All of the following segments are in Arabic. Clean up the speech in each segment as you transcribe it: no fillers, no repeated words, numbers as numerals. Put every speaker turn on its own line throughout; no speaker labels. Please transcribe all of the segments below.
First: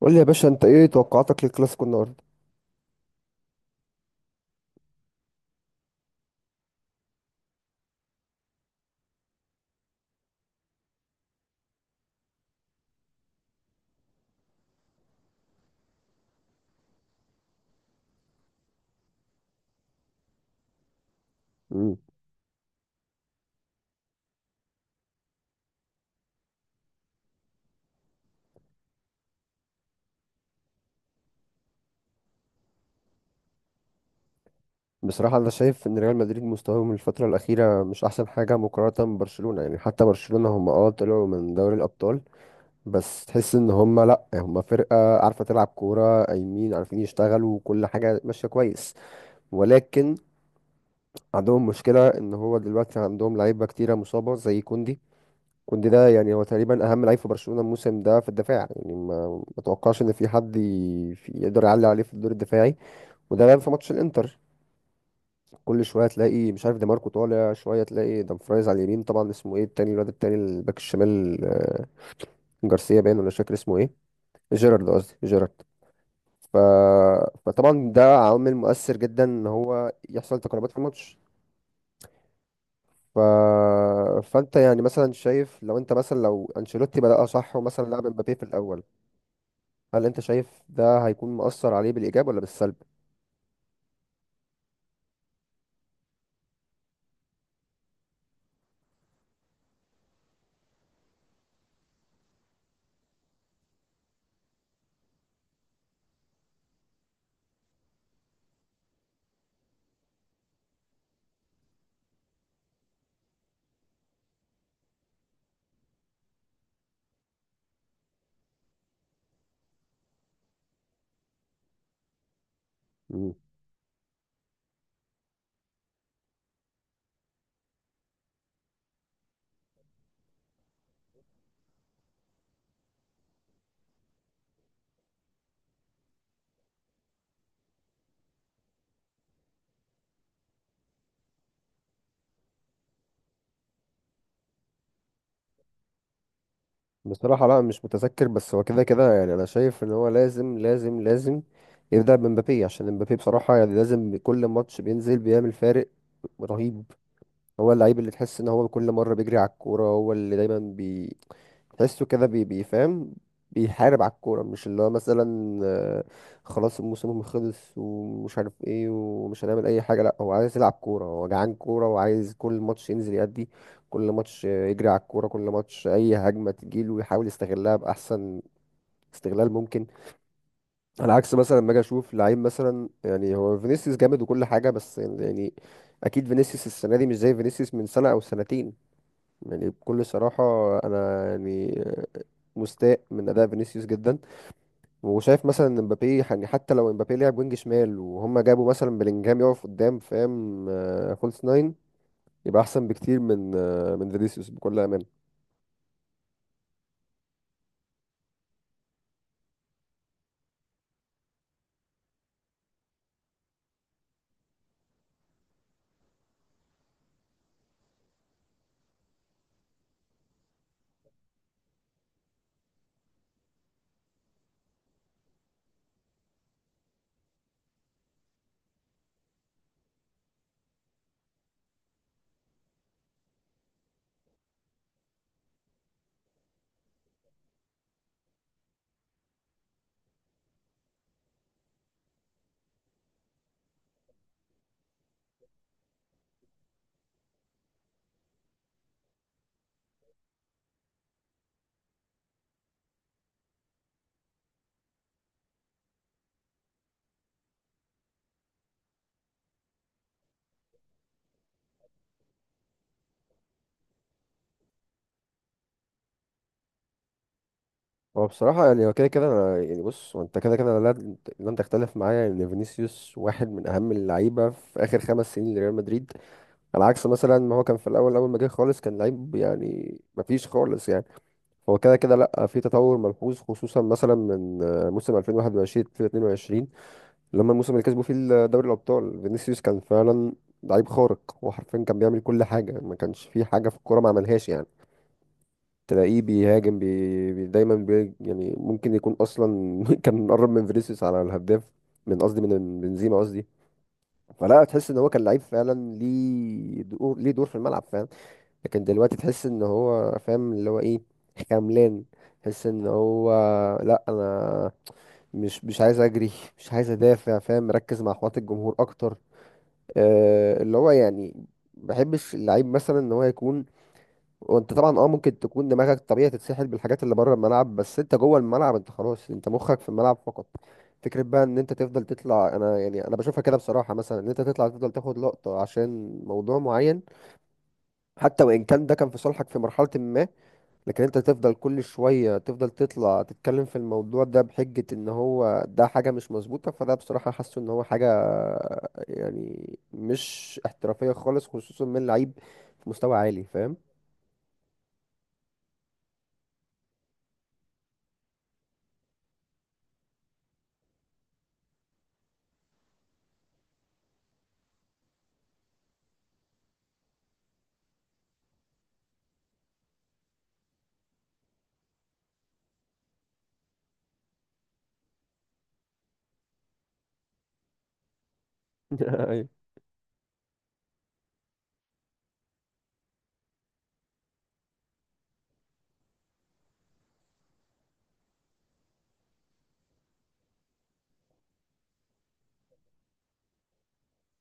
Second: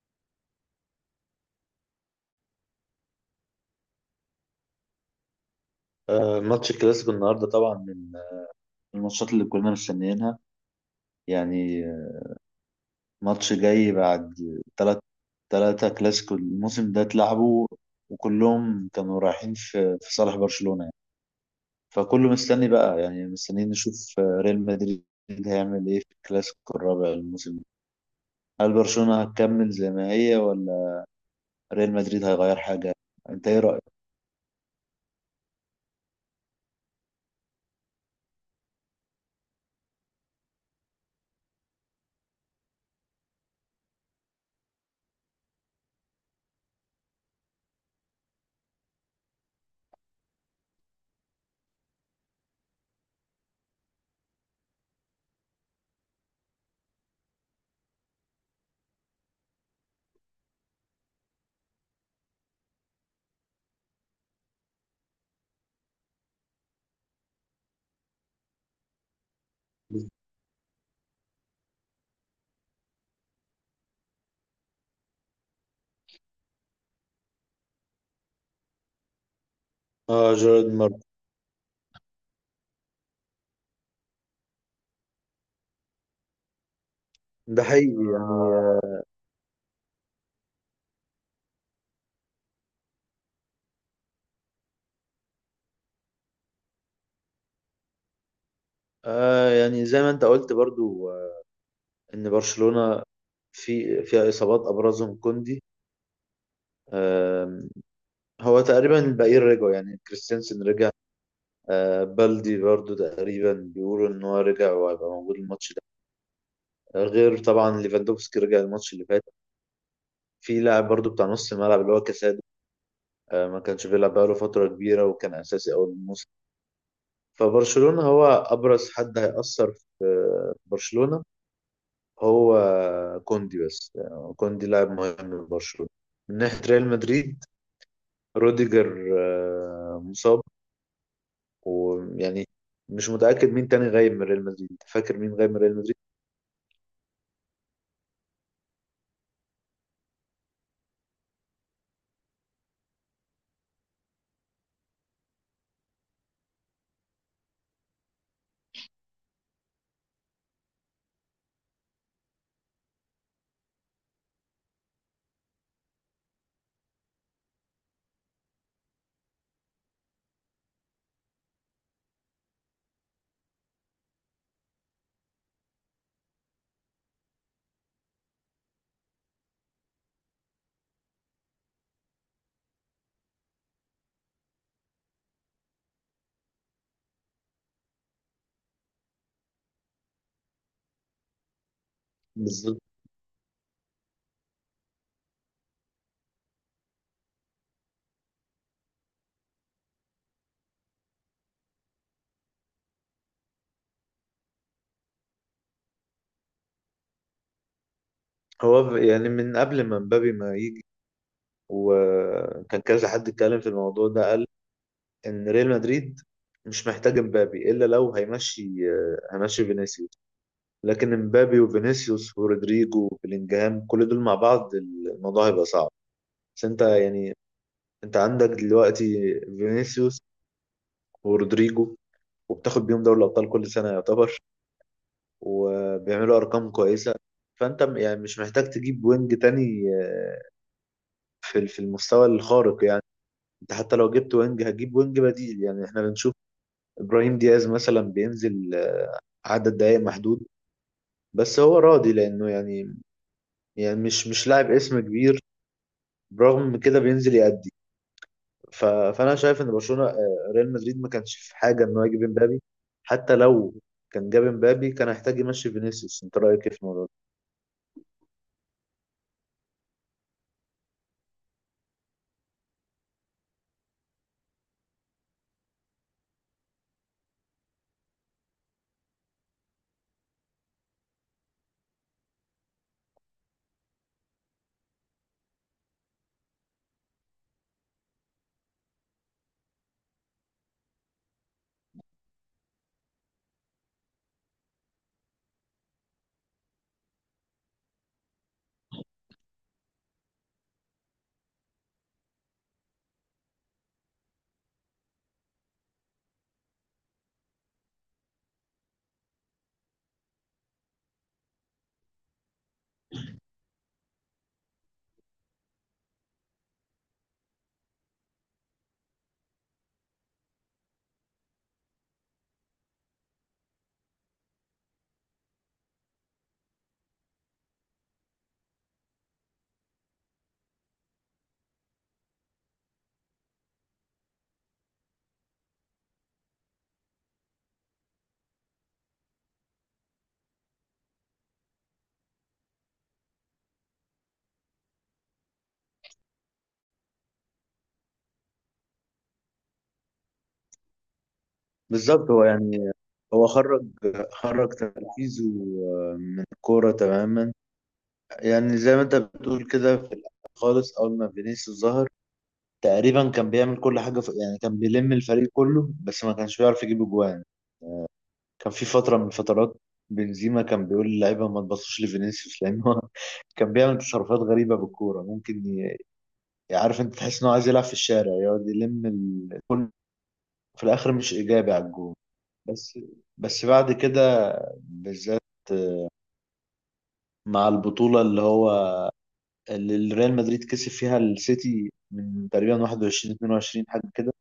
قول لي يا باشا، انت ايه توقعاتك للكلاسيكو النهارده؟
ماتش الكلاسيكو النهارده طبعا من الماتشات اللي كنا مستنيينها. يعني ماتش جاي بعد تلات تلاتة كلاسيكو الموسم ده اتلعبوا، وكلهم كانوا رايحين في صالح برشلونة يعني.
امم.
فكله مستني بقى، يعني مستنيين نشوف ريال مدريد هيعمل ايه في الكلاسيكو الرابع الموسم ده. هل برشلونة هتكمل زي ما هي، ولا ريال مدريد هيغير حاجة؟ انت ايه رأيك؟
بصراحه انا شايف ان ريال مدريد مستواهم الفتره الاخيره مش احسن حاجه مقارنه ببرشلونه، يعني حتى برشلونه هم طلعوا من دوري الابطال. بس تحس ان هم، لا، هم فرقه عارفه تلعب كوره، قايمين عارفين يشتغلوا وكل حاجه ماشيه كويس. ولكن عندهم مشكله ان هو دلوقتي عندهم لعيبه كتيره مصابه زي كوندي. كوندي ده يعني هو تقريبا اهم لعيب في برشلونه الموسم ده في الدفاع، يعني ما اتوقعش ان في حد يقدر يعلي عليه في الدور الدفاعي. وده بان في ماتش الانتر. كل شويه تلاقي مش عارف دي ماركو طالع، شويه تلاقي دامفرايز على اليمين، طبعا اسمه ايه التاني، الواد التاني الباك الشمال، جارسيا باين ولا مش فاكر اسمه ايه. جيرارد قصدي، جيرارد. ف... فطبعا ده عامل مؤثر جدا ان هو
اه،
يحصل
جيرارد
تقلبات في
مارتن
الماتش. ف... فانت يعني مثلا شايف لو انت مثلا لو انشيلوتي بدأ صح
ده
ومثلا
حقيقي
لعب مبابي في الاول،
يعني.
هل انت شايف ده هيكون مؤثر عليه بالايجاب ولا بالسلب؟
يعني زي ما انت قلت برضو ان برشلونة فيها اصابات ابرزهم كوندي. آم، هو تقريبا الباقيين رجعوا، يعني كريستيانسن رجع، بالدي برضو تقريبا بيقولوا ان هو رجع وهيبقى موجود الماتش ده، غير طبعا ليفاندوفسكي رجع الماتش اللي فات. في لاعب برضو بتاع نص الملعب اللي هو كاسادو، ما كانش بيلعب بقاله فترة كبيرة وكان اساسي اول الموسم. فبرشلونة هو ابرز حد هيأثر في برشلونة هو كوندي، بس يعني كوندي لاعب مهم لبرشلونة. من ناحية ريال مدريد، روديجر مصاب. ويعني مش متأكد مين تاني غايب من ريال مدريد، فاكر مين غايب من ريال مدريد؟
بصراحة لا مش متذكر، بس هو كده كده يعني أنا شايف إن هو لازم لازم لازم يبدأ بمبابي، عشان مبابي بصراحة يعني لازم كل ماتش بينزل بيعمل فارق رهيب. هو اللعيب اللي تحس ان هو كل مره بيجري على الكوره، هو اللي دايما بي تحسه كده بي بيفهم، بيحارب على الكوره، مش اللي هو مثلا خلاص الموسم خلص ومش عارف ايه ومش هنعمل اي حاجه. لا، هو عايز يلعب كوره، هو جعان كوره وعايز كل ماتش ينزل يأدي. كل ماتش يجري على الكوره، كل ماتش اي هجمه تجيله ويحاول يستغلها باحسن استغلال ممكن. على عكس مثلا لما اجي اشوف لعيب مثلا، يعني هو فينيسيوس جامد وكل حاجه، بس يعني اكيد فينيسيوس السنه دي مش زي فينيسيوس من سنه او سنتين. يعني بكل صراحة، أنا يعني
بالظبط.
مستاء من أداء فينيسيوس جدا، وشايف مثلا إن مبابي يعني حتى لو مبابي لعب وينج شمال وهم جابوا مثلا بلينجهام يقف قدام، فاهم، فولس ناين، يبقى أحسن بكتير من فينيسيوس بكل أمانة.
هو يعني من قبل ما مبابي ما يجي وكان كذا حد اتكلم في الموضوع ده، قال ان ريال مدريد مش محتاج مبابي الا لو هيمشي، هيمشي فينيسيوس. لكن مبابي وفينيسيوس ورودريجو وبلينجهام كل دول مع بعض الموضوع هيبقى صعب. بس انت يعني، انت عندك دلوقتي فينيسيوس ورودريجو، وبتاخد بيهم دوري الابطال كل سنه يعتبر، وبيعملوا ارقام كويسه. فانت يعني مش محتاج تجيب وينج تاني، في في المستوى الخارق يعني. انت حتى لو جبت وينج هتجيب وينج بديل، يعني احنا بنشوف ابراهيم دياز مثلا بينزل عدد دقائق محدود، بس هو راضي لانه يعني، يعني مش لاعب اسم كبير، برغم كده بينزل يأدي. فانا شايف ان برشلونه، ريال مدريد ما كانش في حاجه انه يجيب امبابي، حتى لو كان جاب امبابي كان هيحتاج يمشي فينيسيوس. انت رايك ايه في الموضوع ده؟
هو بصراحة يعني هو كده كده أنا يعني بص، هو أنت كده كده لا لن تختلف معايا إن فينيسيوس واحد من أهم اللعيبة في آخر خمس سنين لريال مدريد. على عكس مثلا ما هو كان في الأول، أول ما جه خالص كان لعيب يعني مفيش خالص يعني. هو كده كده لا في تطور ملحوظ خصوصا مثلا من موسم 2021 2022، لما الموسم اللي كسبوا فيه دوري الابطال فينيسيوس كان فعلا لعيب خارق وحرفيا كان بيعمل كل حاجه، ما كانش في حاجه في الكوره ما عملهاش يعني. تلاقيه بيهاجم بي دايما. يعني ممكن يكون اصلا كان قرب من فينيسيوس على الهداف، من بنزيما قصدي. فلا تحس ان هو كان لعيب فعلا، ليه دور ليه دور في الملعب فعلا. لكن دلوقتي تحس ان هو فاهم اللي هو ايه، خملان. تحس ان هو لا انا مش عايز اجري، مش عايز ادافع، فاهم، مركز مع احوات الجمهور اكتر. أه اللي هو يعني ما بحبش اللعيب مثلا ان هو يكون. وانت طبعا اه ممكن تكون دماغك طبيعي تتسحل بالحاجات اللي بره الملعب، بس انت جوه الملعب انت خلاص، انت مخك في الملعب فقط. فكرة بقى ان انت تفضل تطلع، انا يعني انا بشوفها كده بصراحة، مثلا ان انت تطلع تفضل تاخد لقطة عشان موضوع معين، حتى وان كان ده كان في صالحك في مرحلة ما، لكن انت تفضل كل شوية تفضل تطلع تتكلم في الموضوع ده بحجة ان هو ده حاجة مش مظبوطة، فده بصراحة حاسه ان هو حاجة يعني مش احترافية خالص خصوصا من
بالظبط.
لعيب
هو
في
يعني،
مستوى عالي
هو
فاهم.
خرج تركيزه من الكورة تماما. يعني زي ما انت بتقول كده، في الأول خالص أول ما فينيسيوس ظهر تقريبا كان بيعمل كل حاجة في، يعني كان بيلم الفريق كله بس ما كانش بيعرف يجيب أجوان. كان في فترة من الفترات بنزيما كان بيقول للعيبة ما تبصوش لفينيسيوس، لأن هو كان بيعمل تصرفات غريبة بالكورة ممكن عارف، انت تحس إن هو عايز يلعب في الشارع، يقعد يلم
أيوة.
كل، في الآخر مش إيجابي على الجول. بس بس بعد كده بالذات، مع البطولة اللي هو، اللي ريال مدريد كسب فيها السيتي من تقريبا 21 22 حاجة كده،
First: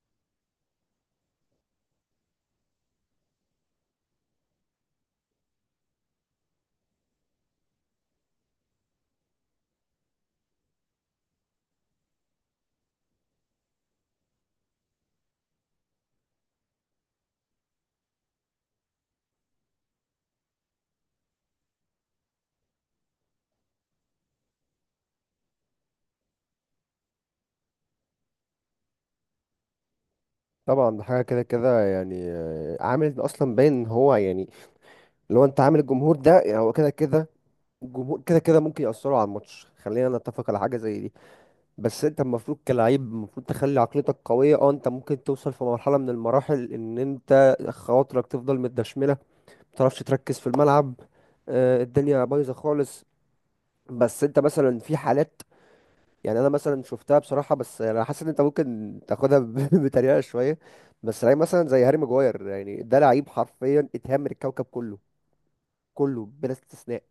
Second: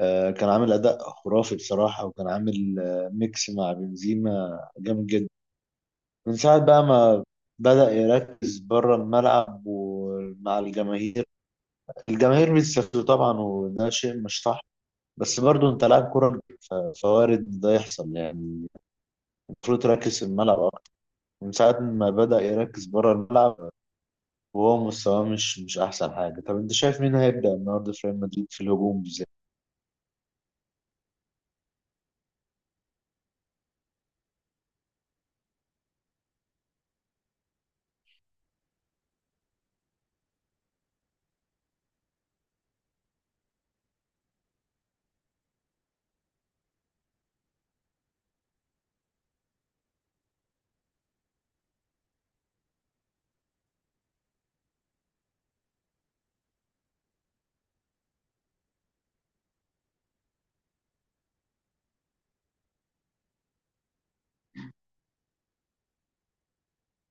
كان عامل أداء خرافي بصراحة، وكان عامل ميكس مع بنزيما جامد جدا. من ساعة بقى ما بدأ يركز بره الملعب ومع الجماهير. الجماهير بيستفزوا طبعا وده شيء مش صح، بس برضه انت لاعب كرة، فوارد ده يحصل يعني. المفروض تركز في الملعب. من ساعة ما بدأ يركز بره الملعب وهو مستواه مش أحسن حاجة. طب أنت شايف مين هيبدأ النهاردة في ريال مدريد في الهجوم بالذات؟
طبعا ده حاجة كده كده يعني عامل اصلا باين ان هو يعني لو انت عامل الجمهور ده يعني هو كده كده الجمهور كده كده ممكن يأثروا على الماتش، خلينا نتفق على حاجة زي دي. بس انت المفروض كلاعب المفروض تخلي عقليتك قوية. اه انت ممكن توصل في مرحلة من المراحل ان انت خواطرك تفضل متدشملة، متعرفش تركز في الملعب، اه الدنيا بايظة خالص، بس انت مثلا في حالات يعني انا مثلا شفتها بصراحة، بس انا حاسس ان انت ممكن تاخدها بطريقة شوية. بس لعيب مثلا زي هاري ماجواير، يعني ده لعيب حرفيا اتهمر الكوكب كله، كله بلا استثناء.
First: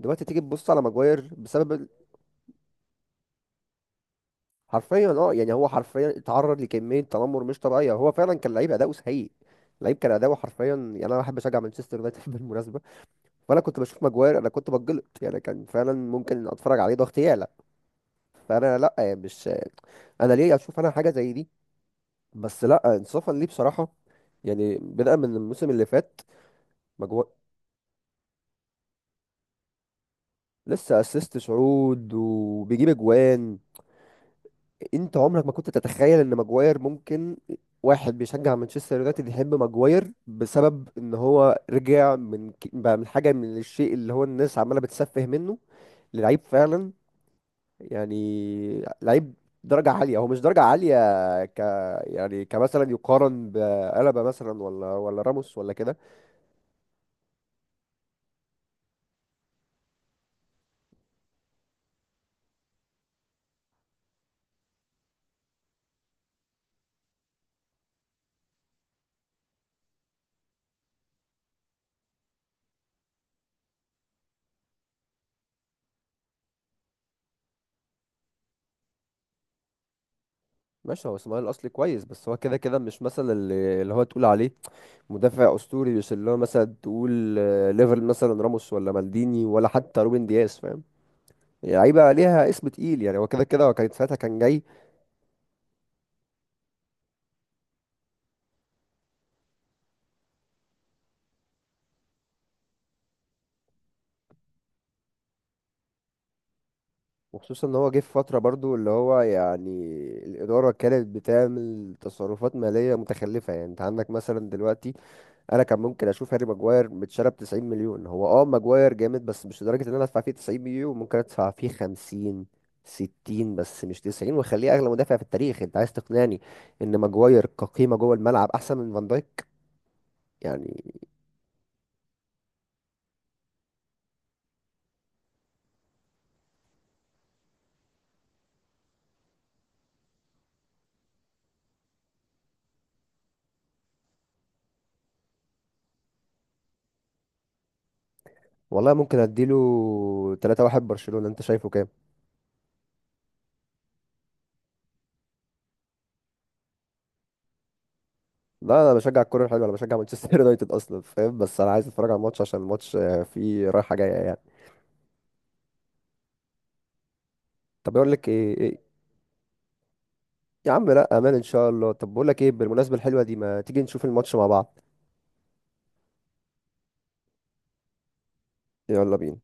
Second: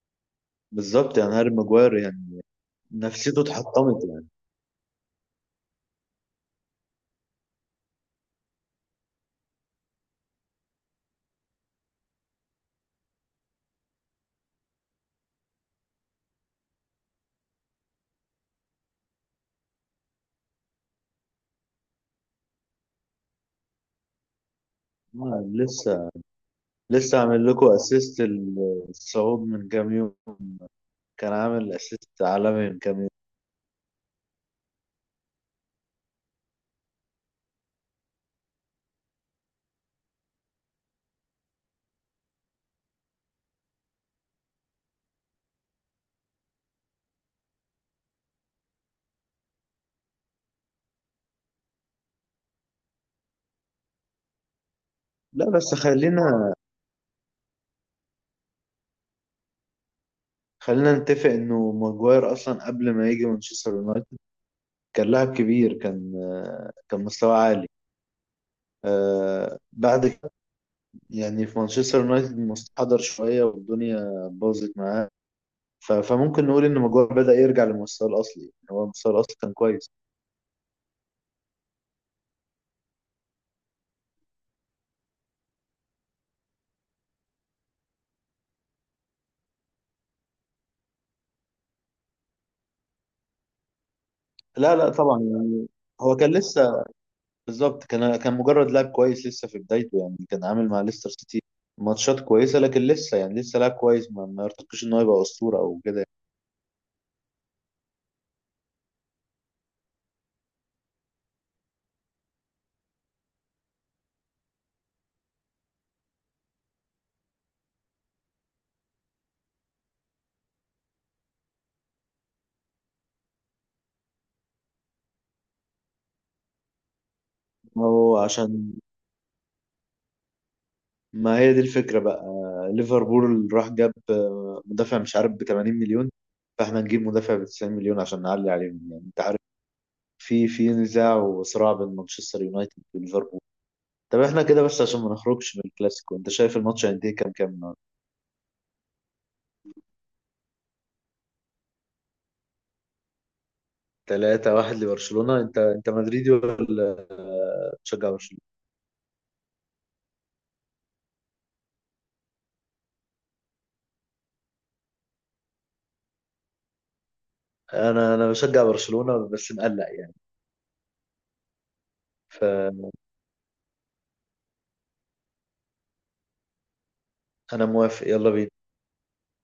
دلوقتي تيجي تبص على
بالظبط،
ماجواير
يعني هاري
بسبب
ماجواير يعني نفسيته اتحطمت يعني.
حرفيا اه يعني هو حرفيا اتعرض لكميه تنمر مش طبيعيه، هو فعلا كان لعيب اداؤه سيء، لعيب كان اداؤه حرفيا. يعني انا بحب اشجع مانشستر يونايتد بالمناسبه، فانا كنت بشوف ماجواير انا كنت بتجلط يعني، كان فعلا ممكن اتفرج عليه ضغط يعلى. فانا لا يعني مش انا ليه اشوف انا حاجه زي دي، بس لا انصافا ليه بصراحه، يعني بدأ من
آه،
الموسم اللي
لسه
فات.
لسه
ماجواير
عامل لكم اسيست الصعود من كام يوم،
لسه
كان
اسيست
عامل
شعود
اسيست عالمي من
وبيجيب
كام يوم.
اجوان. انت عمرك ما كنت تتخيل ان ماجواير ممكن، واحد بيشجع مانشستر يونايتد يحب ماجواير بسبب ان هو رجع من بقى من حاجه، من الشيء اللي هو الناس عماله بتسفه منه للعيب فعلا. يعني لعيب درجه عاليه، هو مش درجه عاليه، ك يعني كمثلا يقارن بألابا مثلا ولا
لا،
راموس ولا
بس
كده.
خلينا نتفق انه ماجواير اصلا قبل ما يجي مانشستر يونايتد كان لاعب كبير، كان مستواه عالي. بعد يعني في مانشستر يونايتد مستحضر شوية والدنيا باظت معاه. فممكن نقول إن ماجواير بدأ يرجع لمستواه الأصلي. يعني هو مستواه الأصلي كان كويس.
ماشي هو اسماعيل الاصلي كويس، بس هو كده كده مش مثلا اللي هو تقول عليه مدافع اسطوري بيوصل له، مثلا تقول ليفل مثلا راموس ولا مالديني ولا حتى روبن دياز فاهم، يعني لعيبه ليها اسم تقيل، يعني هو كده كده هو كان ساعتها كان جاي.
لا لا، طبعا يعني، هو كان لسه، بالظبط، كان مجرد لاعب كويس لسه في بدايته، يعني كان عامل مع ليستر سيتي ماتشات كويسة، لكن لسه يعني لسه لاعب كويس ما يرتقيش إن هو يبقى أسطورة أو كده.
وخصوصا ان هو جه في فتره برضو اللي هو يعني الاداره كانت بتعمل تصرفات ماليه متخلفه، يعني انت عندك مثلا دلوقتي انا كان ممكن اشوف هاري ماجواير متشرب 90 مليون. هو اه ماجواير جامد بس مش لدرجه ان انا ادفع فيه 90 مليون. ممكن ادفع فيه 50 60 بس مش 90 واخليه اغلى مدافع في التاريخ. انت عايز تقنعني ان ماجواير
ما
كقيمه جوه
هو
الملعب
عشان،
احسن من فان دايك يعني؟
ما هي دي الفكرة بقى. ليفربول راح جاب مدافع مش عارف ب 80 مليون، فاحنا نجيب مدافع ب 90 مليون عشان نعلي عليهم يعني. انت عارف في نزاع وصراع بين مانشستر يونايتد وليفربول. طب احنا كده بس عشان ما نخرجش من الكلاسيكو، انت شايف الماتش قد ايه، كام النهارده؟
والله ممكن اديله 3-1 برشلونه، انت شايفه كام؟
3-1 لبرشلونة. انت مدريدي ولا بتشجع برشلونة؟
لا انا بشجع الكوره الحلوه، انا بشجع مانشستر يونايتد اصلا فاهم، بس انا عايز اتفرج على الماتش عشان الماتش فيه رايحه جايه يعني. طب
انا انا بشجع
إيه؟
برشلونة بس مقلق يعني.
يا عم لا امان ان شاء الله. طب بقول لك ايه
فانا
بالمناسبه الحلوه دي، ما تيجي نشوف الماتش مع بعض؟
موافق، يلا بينا.
يلا بينا.